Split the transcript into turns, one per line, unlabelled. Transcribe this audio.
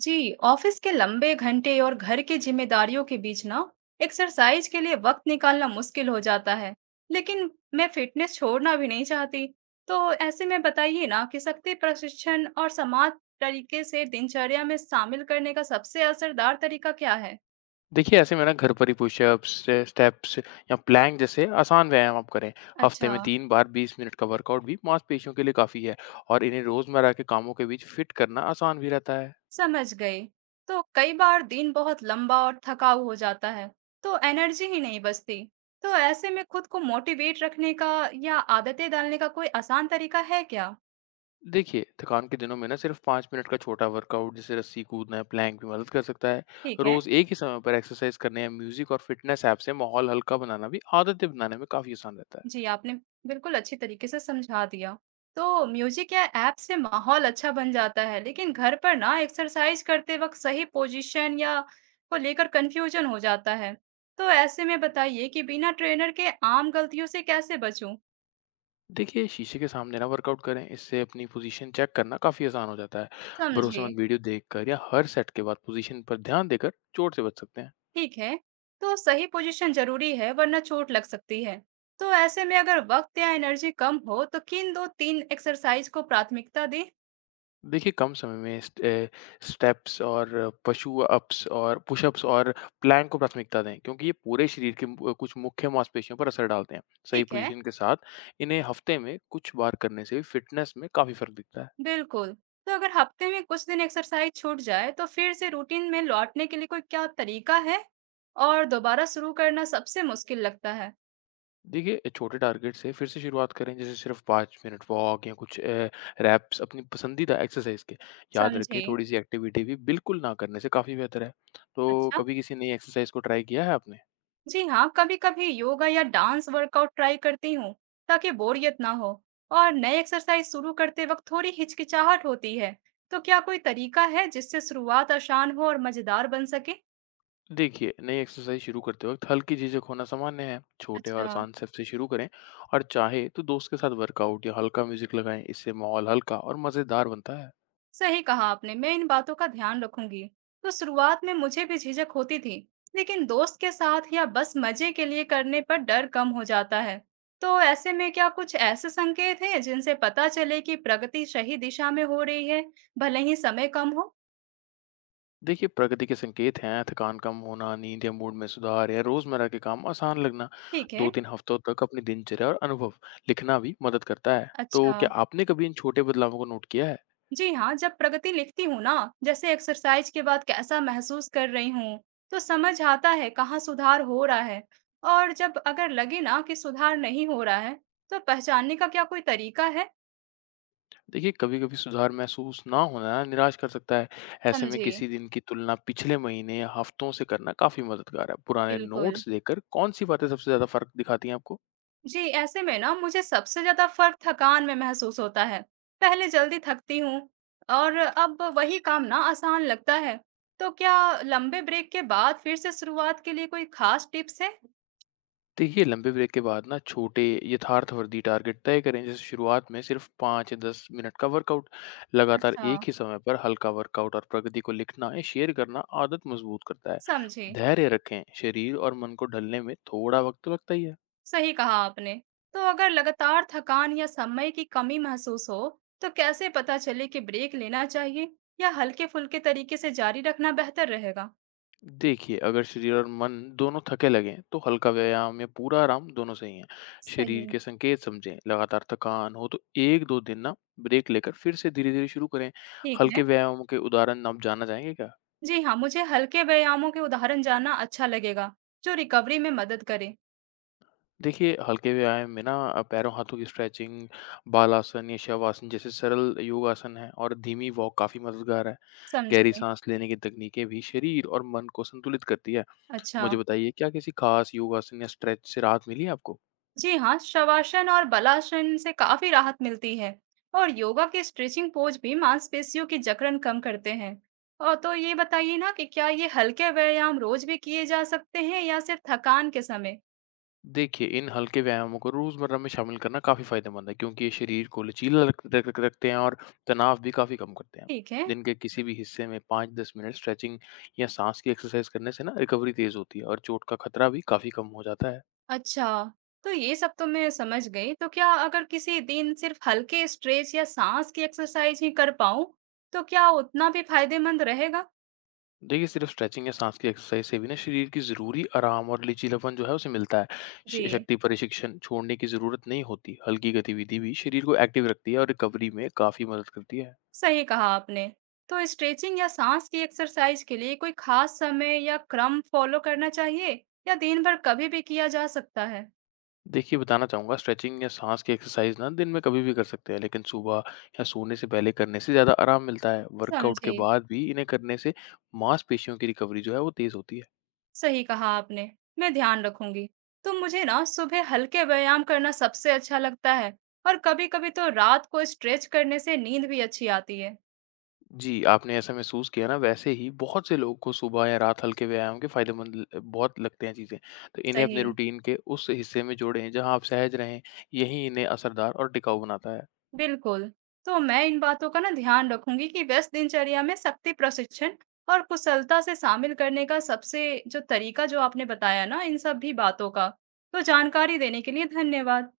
जी office के लंबे घंटे और घर की जिम्मेदारियों के बीच ना एक्सरसाइज के लिए वक्त निकालना मुश्किल हो जाता है। लेकिन मैं फिटनेस छोड़ना भी नहीं चाहती। तो ऐसे में बताइए ना कि शक्ति प्रशिक्षण और समाज तरीके से दिनचर्या में शामिल करने का सबसे असरदार तरीका क्या है?
देखिए, ऐसे में ना घर पर ही पुशअप्स, स्टेप्स या प्लैंक जैसे आसान व्यायाम आप करें। हफ्ते
अच्छा,
में 3 बार 20 मिनट का वर्कआउट भी मांसपेशियों के लिए काफ़ी है और इन्हें रोज़मर्रा के कामों के बीच फिट करना आसान भी रहता है।
समझ गई। तो कई बार दिन बहुत लंबा और थकाऊ हो जाता है, तो एनर्जी ही नहीं बचती। तो ऐसे में खुद को मोटिवेट रखने का या आदतें डालने का कोई आसान तरीका है क्या?
देखिए, थकान के दिनों में ना सिर्फ 5 मिनट का छोटा वर्कआउट जैसे रस्सी कूदना या प्लैंक भी मदद कर सकता है।
ठीक है।
रोज़ एक ही समय पर एक्सरसाइज करने या म्यूज़िक और फिटनेस ऐप से माहौल हल्का बनाना भी आदतें बनाने में काफ़ी आसान रहता है।
जी, आपने बिल्कुल अच्छी तरीके से समझा दिया। तो म्यूज़िक या ऐप से माहौल अच्छा बन जाता है, लेकिन घर पर ना एक्सरसाइज़ करते वक़्त सही पोज़ीशन या को लेकर कन्फ्यूज़न हो जाता है। तो ऐसे में बताइए कि बिना ट्रेनर के आम गलतियों से कैसे बचूँ?
देखिए, शीशे के सामने ना वर्कआउट करें, इससे अपनी पोज़ीशन चेक करना काफ़ी आसान हो जाता है।
समझी।
भरोसेमंद वीडियो देखकर या हर सेट के बाद पोज़ीशन पर ध्यान देकर चोट से बच सकते हैं।
ठीक है, तो सही पोज़ीशन ज़रूरी है वरना चोट लग सकती है। तो ऐसे में अगर वक़्त या एनर्जी कम हो, तो किन 2-3 एक्सरसाइज़ को प्राथमिकता दें?
देखिए, कम समय में स्टेप्स और पशु अप्स और पुशअप्स और प्लैंक को प्राथमिकता दें, क्योंकि ये पूरे शरीर के कुछ मुख्य मांसपेशियों पर असर डालते हैं। सही
ठीक है।
पोज़ीशन के साथ इन्हें हफ़्ते में कुछ बार करने से फ़िटनेस में काफ़ी फ़र्क दिखता है।
बिल्कुल। तो अगर हफ्ते में कुछ दिन एक्सरसाइज छूट जाए, तो फिर से रूटीन में लौटने के लिए कोई क्या तरीका है? और दोबारा शुरू करना सबसे मुश्किल लगता है।
देखिए, छोटे टारगेट से फिर से शुरुआत करें, जैसे सिर्फ 5 मिनट वॉक या कुछ रैप्स अपनी पसंदीदा एक्सरसाइज़ के। याद रखें,
समझे।
थोड़ी-सी एक्टिविटी भी बिल्कुल ना करने से काफ़ी बेहतर है। तो
अच्छा,
कभी किसी नई एक्सरसाइज़ को ट्राई किया है आपने?
जी हाँ, कभी कभी योगा या डांस वर्कआउट ट्राई करती हूँ ताकि बोरियत ना हो। और नए एक्सरसाइज शुरू करते वक्त थोड़ी हिचकिचाहट होती है, तो क्या कोई तरीका है जिससे शुरुआत आसान हो और मजेदार बन सके?
देखिए, नई एक्सरसाइज़ शुरू करते वक़्त हल्की झिझक होना सामान्य है। छोटे और
अच्छा।
आसान स्टेप से शुरू करें और चाहे तो दोस्त के साथ वर्कआउट या हल्का म्यूज़िक लगाएँ। इससे माहौल हल्का और मज़ेदार बनता है।
सही कहा आपने, मैं इन बातों का ध्यान रखूंगी। तो शुरुआत में मुझे भी झिझक होती थी, लेकिन दोस्त के साथ या बस मजे के लिए करने पर डर कम हो जाता है। तो ऐसे में क्या कुछ ऐसे संकेत हैं जिनसे पता चले कि प्रगति सही दिशा में हो रही है, भले ही समय कम हो?
देखिए, प्रगति के संकेत हैं थकान कम होना, नींद या मूड में सुधार, या रोजमर्रा के काम आसान लगना।
ठीक
दो
है।
तीन हफ्तों तक अपनी दिनचर्या और अनुभव लिखना भी मदद करता है। तो
अच्छा,
क्या आपने कभी इन छोटे बदलावों को नोट किया है?
जी हाँ, जब प्रगति लिखती हूँ ना, जैसे एक्सरसाइज के बाद कैसा महसूस कर रही हूँ, तो समझ आता है कहाँ सुधार हो रहा है। और जब अगर लगे ना कि सुधार नहीं हो रहा है, तो पहचानने का क्या कोई तरीका है?
देखिए, कभी कभी सुधार महसूस ना होना निराश कर सकता है। ऐसे में
समझिए।
किसी दिन की तुलना पिछले महीने या हफ्तों से करना काफी मददगार है। पुराने
बिल्कुल।
नोट्स देखकर कौन सी बातें सबसे ज्यादा फर्क दिखाती हैं आपको?
जी, ऐसे में ना मुझे सबसे ज्यादा फर्क थकान में महसूस होता है। पहले जल्दी थकती हूँ और अब वही काम ना आसान लगता है। तो क्या लंबे ब्रेक के बाद फिर से शुरुआत के लिए कोई खास टिप्स है?
देखिए, लंबे ब्रेक के बाद ना छोटे यथार्थवर्ती टारगेट तय करें, जैसे शुरुआत में सिर्फ 5 या 10 मिनट का वर्कआउट। लगातार
अच्छा।
एक ही समय पर हल्का वर्कआउट और प्रगति को लिखना या शेयर करना आदत मजबूत करता है।
समझे।
धैर्य रखें, शरीर और मन को ढलने में थोड़ा वक्त तो लगता ही है।
सही कहा आपने। तो अगर लगातार थकान या समय की कमी महसूस हो, तो कैसे पता चले कि ब्रेक लेना चाहिए, या हल्के फुल्के तरीके से जारी रखना बेहतर रहेगा?
देखिए, अगर शरीर और मन दोनों थके लगें, तो हल्का व्यायाम या पूरा आराम दोनों सही हैं।
सही।
शरीर के संकेत समझें, लगातार थकान हो तो 1-2 दिन ना ब्रेक लेकर फिर से धीरे-धीरे शुरू करें।
ठीक
हल्के
है।
व्यायामों के उदाहरण आप जानना चाहेंगे क्या?
जी हाँ, मुझे हल्के व्यायामों के उदाहरण जानना अच्छा लगेगा जो रिकवरी में मदद करे।
देखिए, हल्के व्यायाम में ना पैरों हाथों की स्ट्रेचिंग, बालासन या शवासन जैसे सरल योग आसन हैं और धीमी वॉक काफ़ी मददगार है। गहरी
समझिए।
सांस लेने की तकनीकें भी शरीर और मन को संतुलित करती है।
अच्छा।
मुझे बताइए क्या किसी खास योगासन या स्ट्रेच से राहत मिली है आपको?
जी हाँ, शवासन और बलासन से काफी राहत मिलती है, और योगा के स्ट्रेचिंग पोज भी मांसपेशियों की जकड़न कम करते हैं। और तो ये बताइए ना कि क्या ये हल्के व्यायाम रोज भी किए जा सकते हैं या सिर्फ थकान के समय?
देखिए, इन हल्के व्यायामों को रोज़मर्रा में शामिल करना काफ़ी फ़ायदेमंद है क्योंकि ये शरीर को लचीला रख रख रख रखते हैं और तनाव भी काफ़ी कम करते हैं।
ठीक है।
दिन के किसी भी हिस्से में 5-10 मिनट स्ट्रेचिंग या साँस की एक्सरसाइज़ करने से ना रिकवरी तेज़ होती है और चोट का खतरा भी काफ़ी कम हो जाता है।
अच्छा, तो ये सब तो मैं समझ गई। तो क्या अगर किसी दिन सिर्फ हल्के स्ट्रेच या सांस की एक्सरसाइज ही कर पाऊँ, तो क्या उतना भी फायदेमंद रहेगा?
देखिए, सिर्फ स्ट्रेचिंग या सांस की एक्सरसाइज से भी ना शरीर की ज़रूरी आराम और लचीलापन जो है उसे मिलता है।
जी।
शक्ति प्रशिक्षण छोड़ने की ज़रूरत नहीं होती। हल्की गतिविधि भी शरीर को एक्टिव रखती है और रिकवरी में काफ़ी मदद करती है।
सही कहा आपने। तो स्ट्रेचिंग या सांस की एक्सरसाइज के लिए कोई खास समय या क्रम फॉलो करना चाहिए, या दिन भर कभी भी किया जा सकता है?
देखिए, बताना चाहूँगा, स्ट्रेचिंग या सांस की एक्सरसाइज ना दिन में कभी भी कर सकते हैं, लेकिन सुबह या सोने से पहले करने से ज़्यादा आराम मिलता है। वर्कआउट के
समझी।
बाद भी इन्हें करने से मांसपेशियों की रिकवरी जो है वो तेज़ होती है।
सही कहा आपने, मैं ध्यान रखूंगी। तो मुझे ना सुबह हल्के व्यायाम करना सबसे अच्छा लगता है, और कभी कभी तो रात को स्ट्रेच करने से नींद भी अच्छी आती है।
जी, आपने ऐसा महसूस किया ना, वैसे ही बहुत से लोगों को सुबह या रात हल्के व्यायाम के फ़ायदेमंद ल बहुत लगते हैं चीज़ें। तो इन्हें अपने
सही।
रूटीन के उस हिस्से में जोड़ें जहाँ आप सहज रहें, यही इन्हें असरदार और टिकाऊ बनाता है।
बिल्कुल। तो मैं इन बातों का ना ध्यान रखूँगी कि व्यस्त दिनचर्या में शक्ति प्रशिक्षण और कुशलता से शामिल करने का सबसे जो तरीका जो आपने बताया ना, इन सभी बातों का, तो जानकारी देने के लिए धन्यवाद।